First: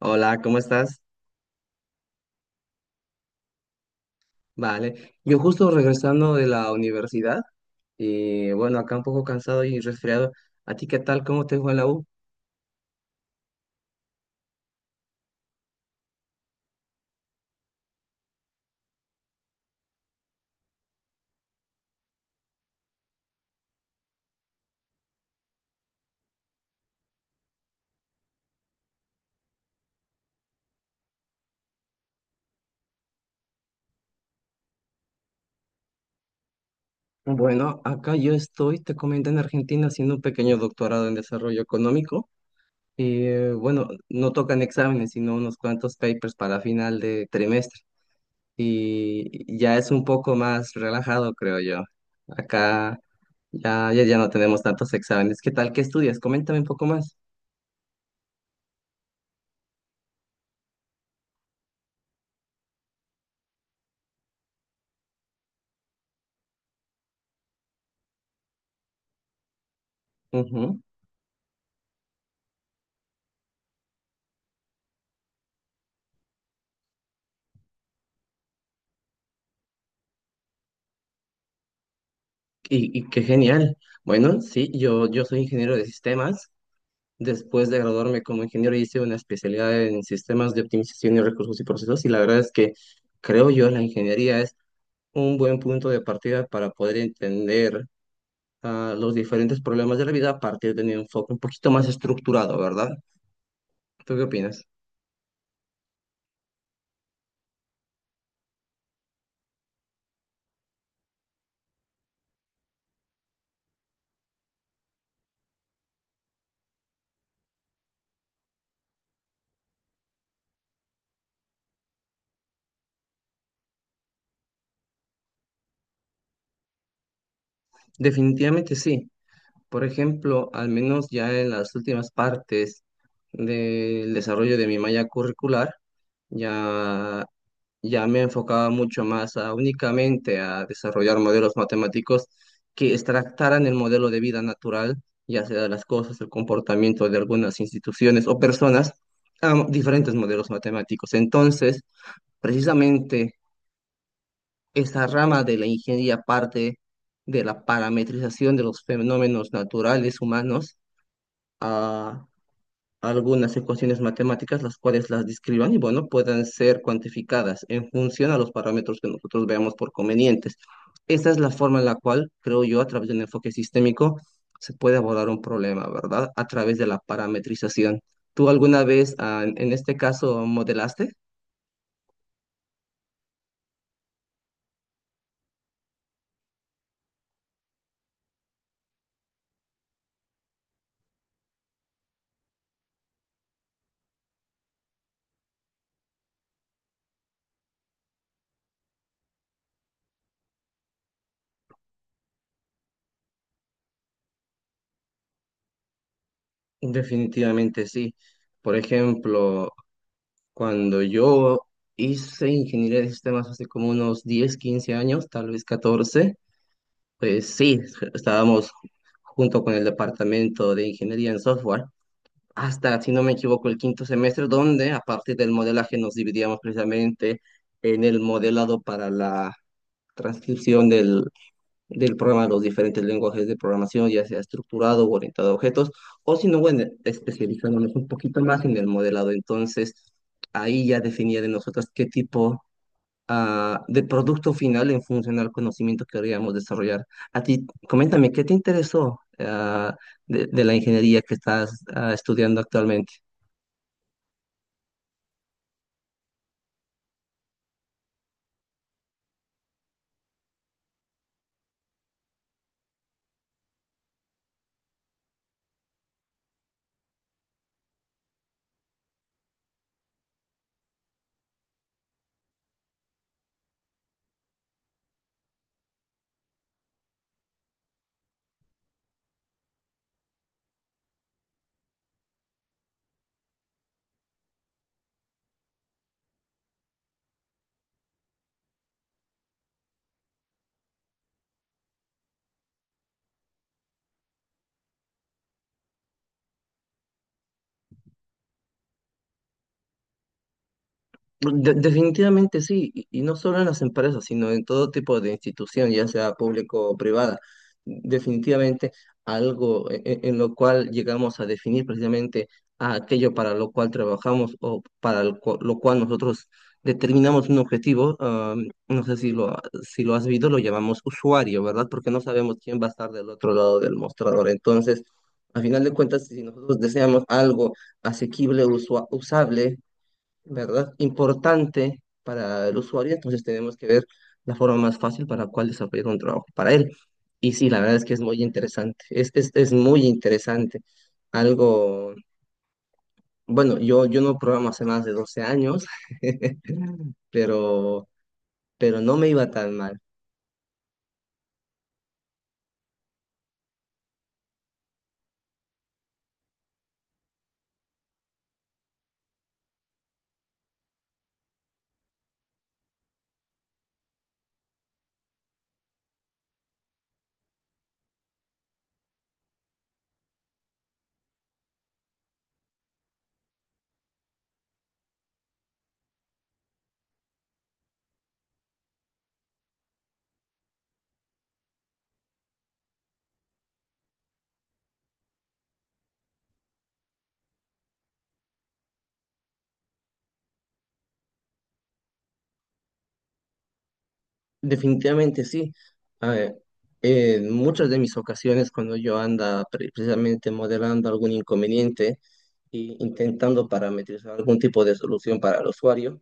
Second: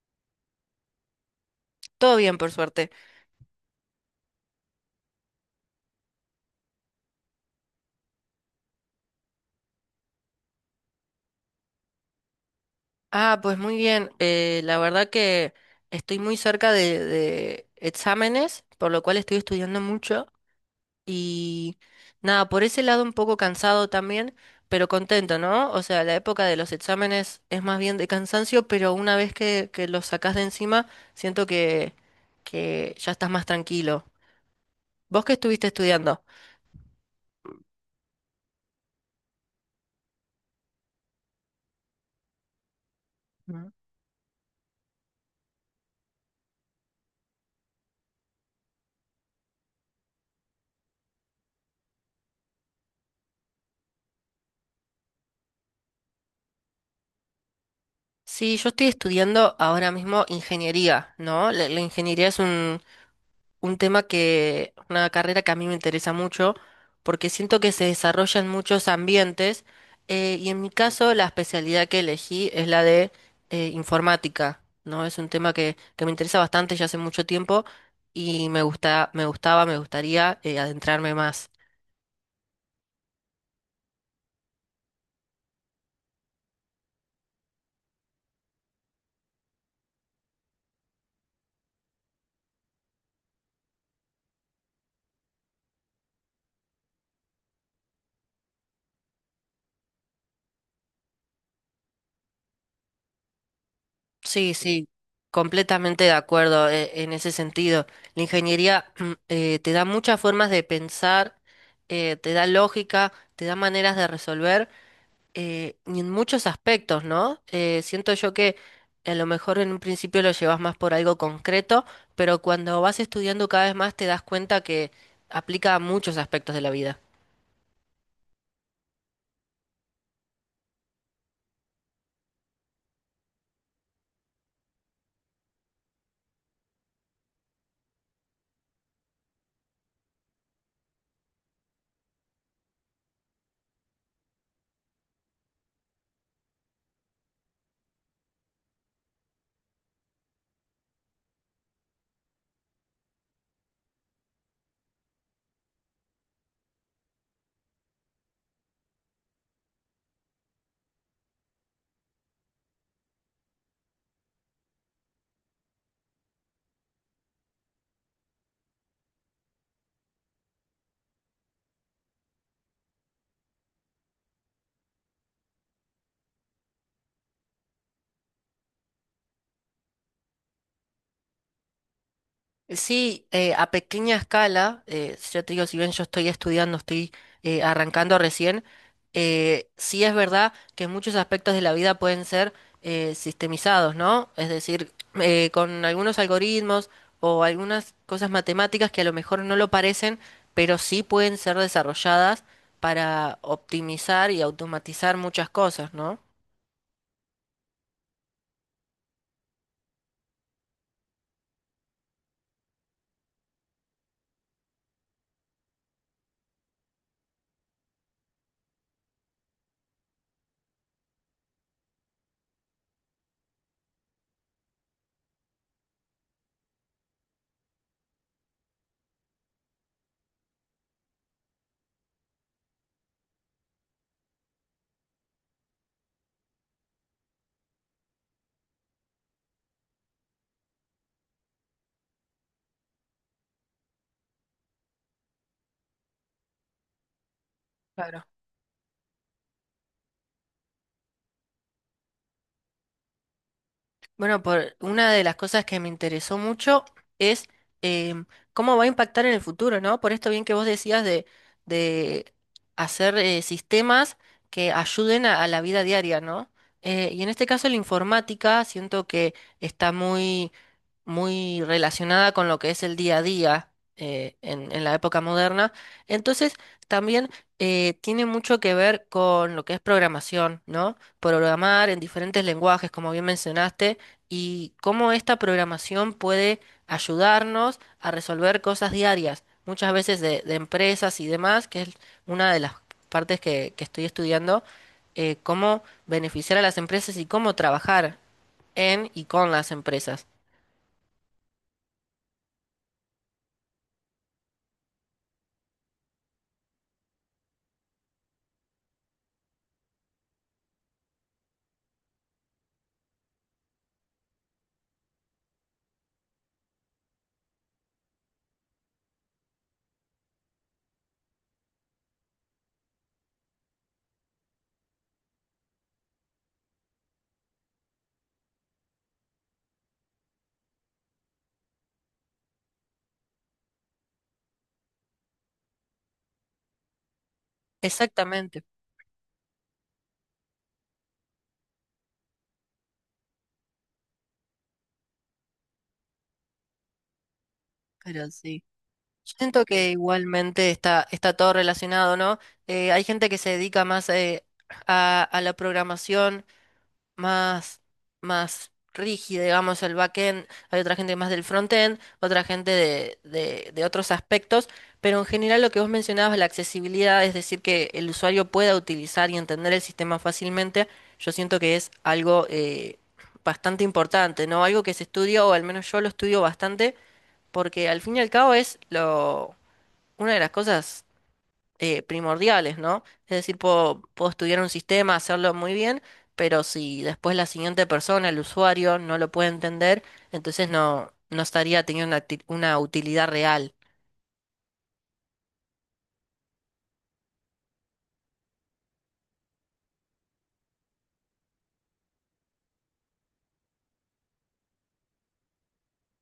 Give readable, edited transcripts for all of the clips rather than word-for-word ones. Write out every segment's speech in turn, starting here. Hola, ¿cómo estás? Todo bien, por suerte. Vale. Yo justo regresando de la universidad y bueno, acá un poco cansado y resfriado. ¿A ti qué tal? ¿Cómo te fue en la U? Pues muy bien. La verdad que estoy muy cerca de exámenes, por lo cual estoy estudiando mucho. Y Nada, por ese lado un poco cansado también, pero contento, ¿no? O sea, la época de los exámenes es más bien de cansancio, pero una vez que los sacás de encima, siento que ya estás más tranquilo. ¿Vos qué estuviste estudiando? Bueno, acá yo estoy, te comento, en Argentina haciendo un pequeño doctorado en desarrollo económico y Mm. bueno, no tocan exámenes, sino unos cuantos papers para final de trimestre y ya es un poco más relajado, creo yo. Acá ya no tenemos tantos exámenes. ¿Qué tal? ¿Qué estudias? Coméntame un poco más. Sí, yo estoy estudiando ahora mismo ingeniería, ¿no? La ingeniería es un tema una carrera que a mí me interesa mucho, porque siento que se desarrolla en muchos ambientes, y en mi Ujú. caso la especialidad que elegí es la de informática, ¿no? Es un tema que me interesa bastante ya hace mucho tiempo y me gusta, me gustaría adentrarme más. Y qué genial. Bueno, sí, yo soy ingeniero de sistemas. Después de graduarme como ingeniero hice una especialidad en sistemas de optimización y recursos y procesos y la verdad es que creo yo la ingeniería es un buen punto de partida para poder entender los diferentes problemas de la vida a partir de un enfoque un poquito más estructurado, ¿verdad? ¿Tú qué Sí, opinas? sí, completamente de acuerdo en ese sentido. La ingeniería te da muchas formas de pensar, te da lógica, te da maneras de resolver. Y en muchos aspectos, ¿no? Siento yo que a lo mejor en un principio lo llevas más por algo concreto, pero cuando vas estudiando cada vez más te das cuenta que aplica a muchos aspectos de la vida. Definitivamente sí. Por ejemplo, al menos ya en las últimas partes del desarrollo de mi malla curricular, ya ya me enfocaba mucho más a únicamente a desarrollar modelos matemáticos que extractaran el modelo de vida natural, ya sea de las cosas, el comportamiento de algunas instituciones o personas, a diferentes modelos matemáticos. Entonces, precisamente esa rama de la ingeniería parte de la parametrización de los fenómenos naturales humanos algunas ecuaciones matemáticas, las cuales las describan y, bueno, puedan ser cuantificadas en función a los parámetros que nosotros veamos por convenientes. Esa es la forma en la cual, creo yo, a través de un enfoque sistémico, se puede abordar un problema, ¿verdad? A través de la parametrización. ¿Tú alguna vez, en este caso, modelaste? Sí, a pequeña escala, si yo te digo, si bien yo estoy estudiando, estoy arrancando recién, sí es verdad que muchos aspectos de la vida pueden ser sistemizados, ¿no? Es decir, con algunos algoritmos o algunas cosas matemáticas que a lo mejor no lo parecen, pero sí pueden ser desarrolladas para optimizar y automatizar muchas cosas, ¿no? Definitivamente sí. Por ejemplo, cuando yo hice ingeniería de sistemas hace como unos 10 15 años, tal vez 14. Pues sí, estábamos junto con el departamento de ingeniería en software hasta, si no me equivoco, el quinto semestre, donde a partir del modelaje nos dividíamos precisamente en el modelado para la transcripción del programa a los diferentes lenguajes de programación, ya sea estructurado o orientado a objetos, o si no, bueno, especializándonos un poquito más en el modelado. Entonces, ahí ya definía de nosotros qué tipo de producto final en función al conocimiento que queríamos desarrollar. A ti, Claro. coméntame, ¿qué te interesó de la ingeniería que estás estudiando actualmente? Bueno, por una de las cosas que me interesó mucho es em, cómo va a impactar en el futuro, ¿no? Por esto bien que vos decías de hacer sistemas que ayuden a la vida diaria, ¿no? Y en este caso la informática siento que está muy relacionada con lo que es el día a día en la época moderna. Entonces, también tiene mucho que ver con lo que es programación, ¿no? Programar en diferentes lenguajes, como bien mencionaste, y cómo esta programación puede ayudarnos a resolver cosas diarias, muchas veces de empresas y demás, que es una de las partes que estoy estudiando, cómo beneficiar a las empresas y cómo trabajar en y con las empresas. Definitivamente sí, y no solo en las empresas, sino en todo tipo de institución, ya sea público o privada. Definitivamente algo en, lo cual llegamos a definir precisamente a aquello para lo cual trabajamos o para el lo cual nosotros determinamos un objetivo. No sé si lo, si lo has visto, lo llamamos usuario, ¿verdad? Porque no sabemos quién va a estar del otro lado del mostrador. Entonces, a final de cuentas, si nosotros deseamos algo asequible, usable, ¿verdad? Importante para el usuario, entonces tenemos que ver la forma más fácil para cuál desarrollar un trabajo para él. Y sí, la verdad es que es muy Exactamente, interesante, es muy interesante. Algo, bueno, yo no programo hace más de 12 años, pero, pero sí. pero no me Yo iba siento tan que mal. igualmente está todo relacionado, ¿no? Hay gente que se dedica más a la programación más, más rígida, digamos, el backend, hay otra gente más del frontend, otra gente de otros aspectos, pero en general lo que vos mencionabas, la accesibilidad, es decir, que el usuario pueda utilizar y entender el sistema fácilmente, yo siento que es algo bastante importante, ¿no? Algo que se estudia, o al menos yo lo estudio bastante porque al fin y al cabo una de las cosas primordiales, ¿no? Es decir, puedo estudiar un sistema, hacerlo muy bien, pero si después la siguiente persona, el usuario, no lo puede entender, entonces no, no estaría teniendo una utilidad real. Definitivamente sí. A ver, en muchas de mis ocasiones cuando yo precisamente modelando algún inconveniente e intentando parametrizar algún tipo de solución para el usuario,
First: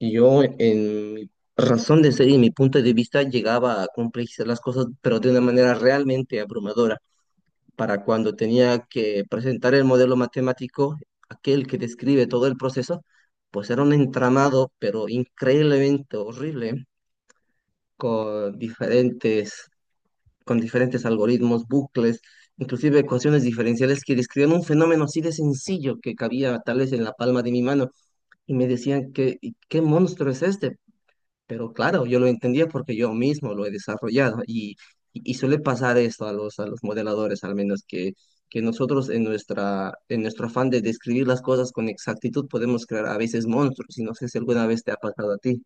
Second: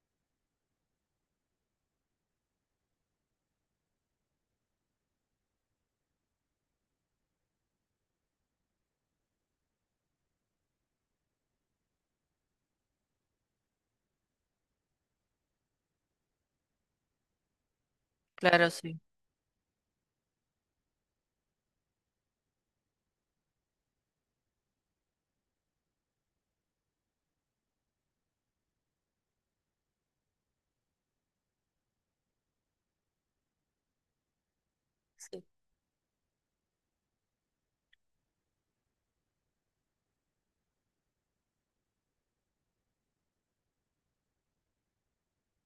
yo, en mi razón de ser y mi punto de vista, llegaba a complejizar las cosas, pero de una manera realmente abrumadora. Para cuando tenía que presentar el modelo matemático, aquel que describe todo el proceso, pues era un entramado, pero increíblemente horrible, con Claro, sí. diferentes, con diferentes algoritmos, bucles, inclusive ecuaciones diferenciales que describían un fenómeno así de sencillo que cabía tal vez en la palma de mi mano y me decían que: "¿Y qué monstruo es este?" Pero claro, yo lo entendía porque yo mismo lo he desarrollado y suele pasar esto a a los modeladores, al menos que nosotros en en nuestro afán de describir las cosas con exactitud podemos crear a veces monstruos y no sé si alguna vez te ha pasado a ti.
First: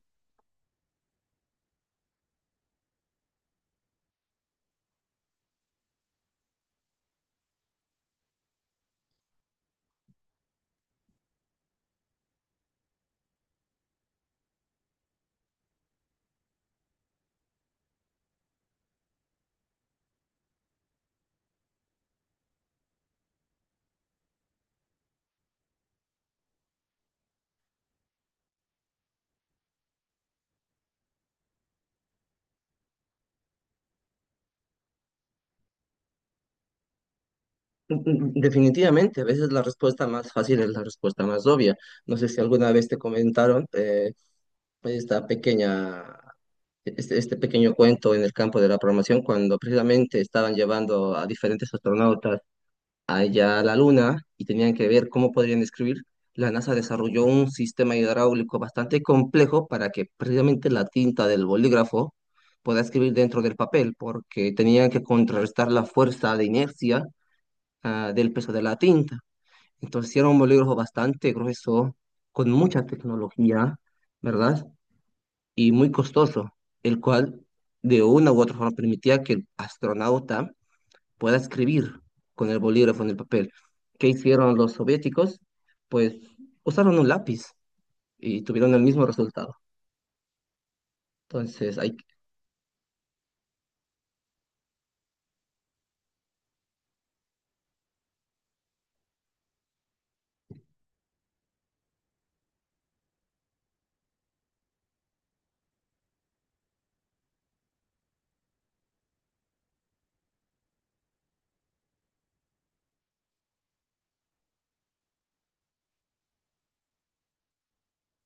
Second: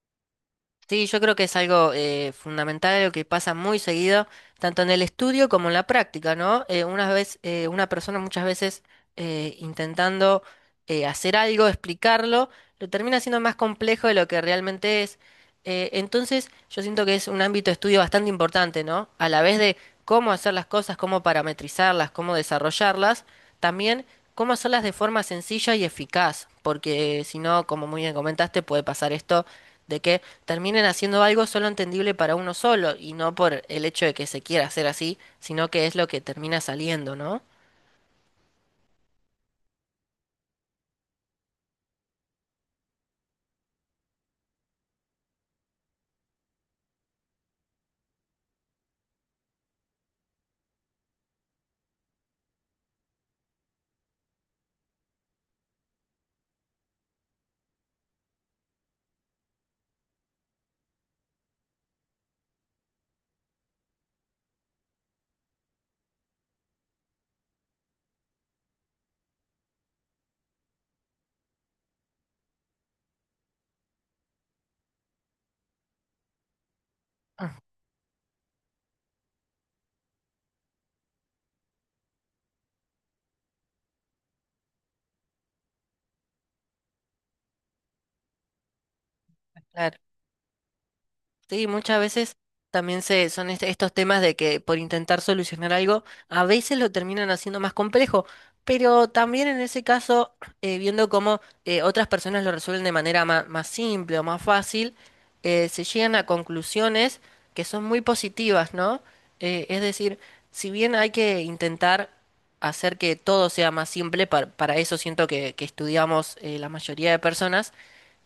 Sí, yo creo que es algo fundamental, algo que pasa muy seguido, tanto en el estudio como en la práctica, ¿no? Una persona muchas veces intentando hacer algo, explicarlo, lo termina siendo más complejo de lo que realmente es. Entonces, yo siento que es un ámbito de estudio bastante importante, ¿no? A la vez de cómo hacer las cosas, cómo parametrizarlas, cómo desarrollarlas, también cómo hacerlas de forma sencilla y eficaz, porque si no, como muy bien comentaste, puede pasar esto de que terminen haciendo algo solo entendible para uno solo y no por el hecho de que se quiera hacer así, sino que es lo que termina saliendo, ¿no? Mm, mm. Definitivamente, a veces la respuesta más fácil es la respuesta más obvia. No sé si alguna vez te comentaron esta pequeña, este pequeño cuento en el campo de la programación cuando precisamente estaban llevando a diferentes astronautas allá a la Luna y tenían que ver cómo podrían describir, la NASA desarrolló un sistema hidráulico bastante complejo para que precisamente la tinta del bolígrafo pueda escribir dentro del papel, porque tenían que contrarrestar la fuerza de inercia, del peso de la tinta. Entonces era un bolígrafo bastante grueso, con mucha tecnología, ¿verdad? Y muy costoso, el cual Ah, de una u otra forma permitía que el astronauta pueda escribir con el bolígrafo en el papel. ¿Qué hicieron los soviéticos? Pues usaron un lápiz y tuvieron el mismo resultado. claro. Sí, Entonces, hay, muchas veces también estos temas de que por intentar solucionar algo, a veces lo terminan haciendo más complejo, pero también en ese caso, viendo cómo otras personas lo resuelven de más simple o más fácil, se llegan a conclusiones que son muy positivas, ¿no? Es decir, si bien hay que intentar hacer que todo sea más simple, para eso siento que estudiamos la mayoría de personas,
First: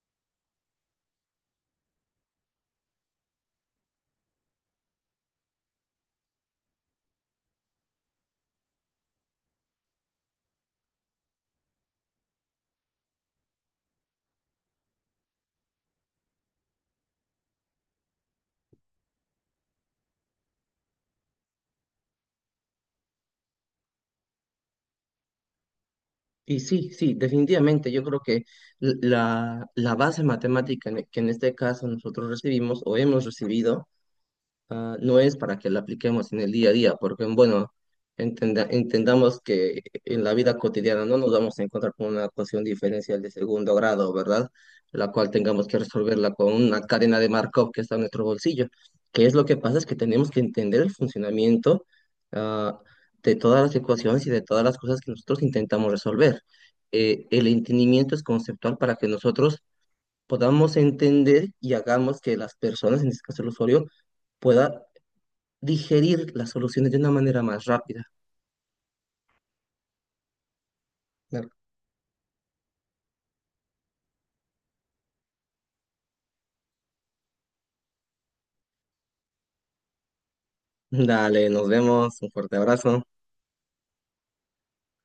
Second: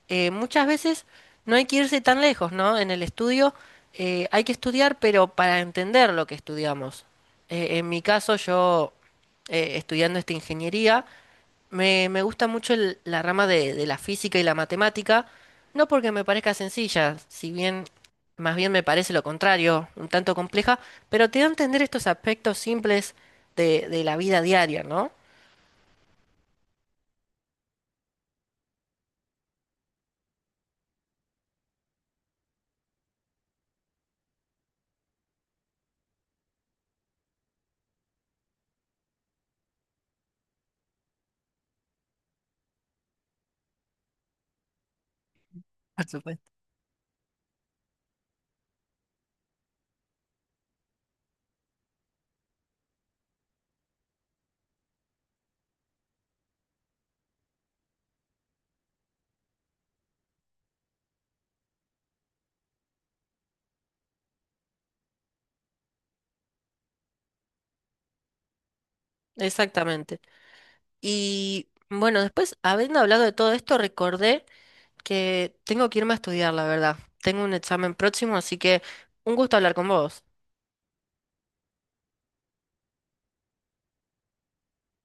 muchas veces no hay que irse tan lejos, ¿no? En el estudio hay que estudiar, pero para entender lo que estudiamos. En mi caso, yo estudiando esta ingeniería, me gusta mucho la rama de la física y la matemática, no porque me parezca sencilla, si bien más bien me parece lo contrario, un tanto compleja, pero te da a entender estos aspectos simples de la vida diaria, ¿no? y sí, sí, definitivamente, yo creo que la base matemática que en este caso nosotros recibimos o hemos recibido no es para que la apliquemos en el día a día, porque bueno, entendamos que en la vida cotidiana no nos vamos a encontrar con una ecuación diferencial de segundo grado, ¿verdad? La cual tengamos que Por resolverla supuesto. con una cadena de Markov que está en nuestro bolsillo. ¿Que es lo que pasa? Es que tenemos que entender el funcionamiento, ah, de todas las ecuaciones y de todas las cosas que nosotros intentamos resolver. El entendimiento es conceptual para que nosotros podamos entender y hagamos que las personas, en este caso el usuario, pueda digerir las soluciones de una manera más rápida. Exactamente. Y bueno, después, habiendo hablado de todo esto, recordé que tengo que irme a estudiar, la verdad. Tengo un examen próximo, así que un gusto hablar con vos. Dale, nos vemos, un fuerte abrazo.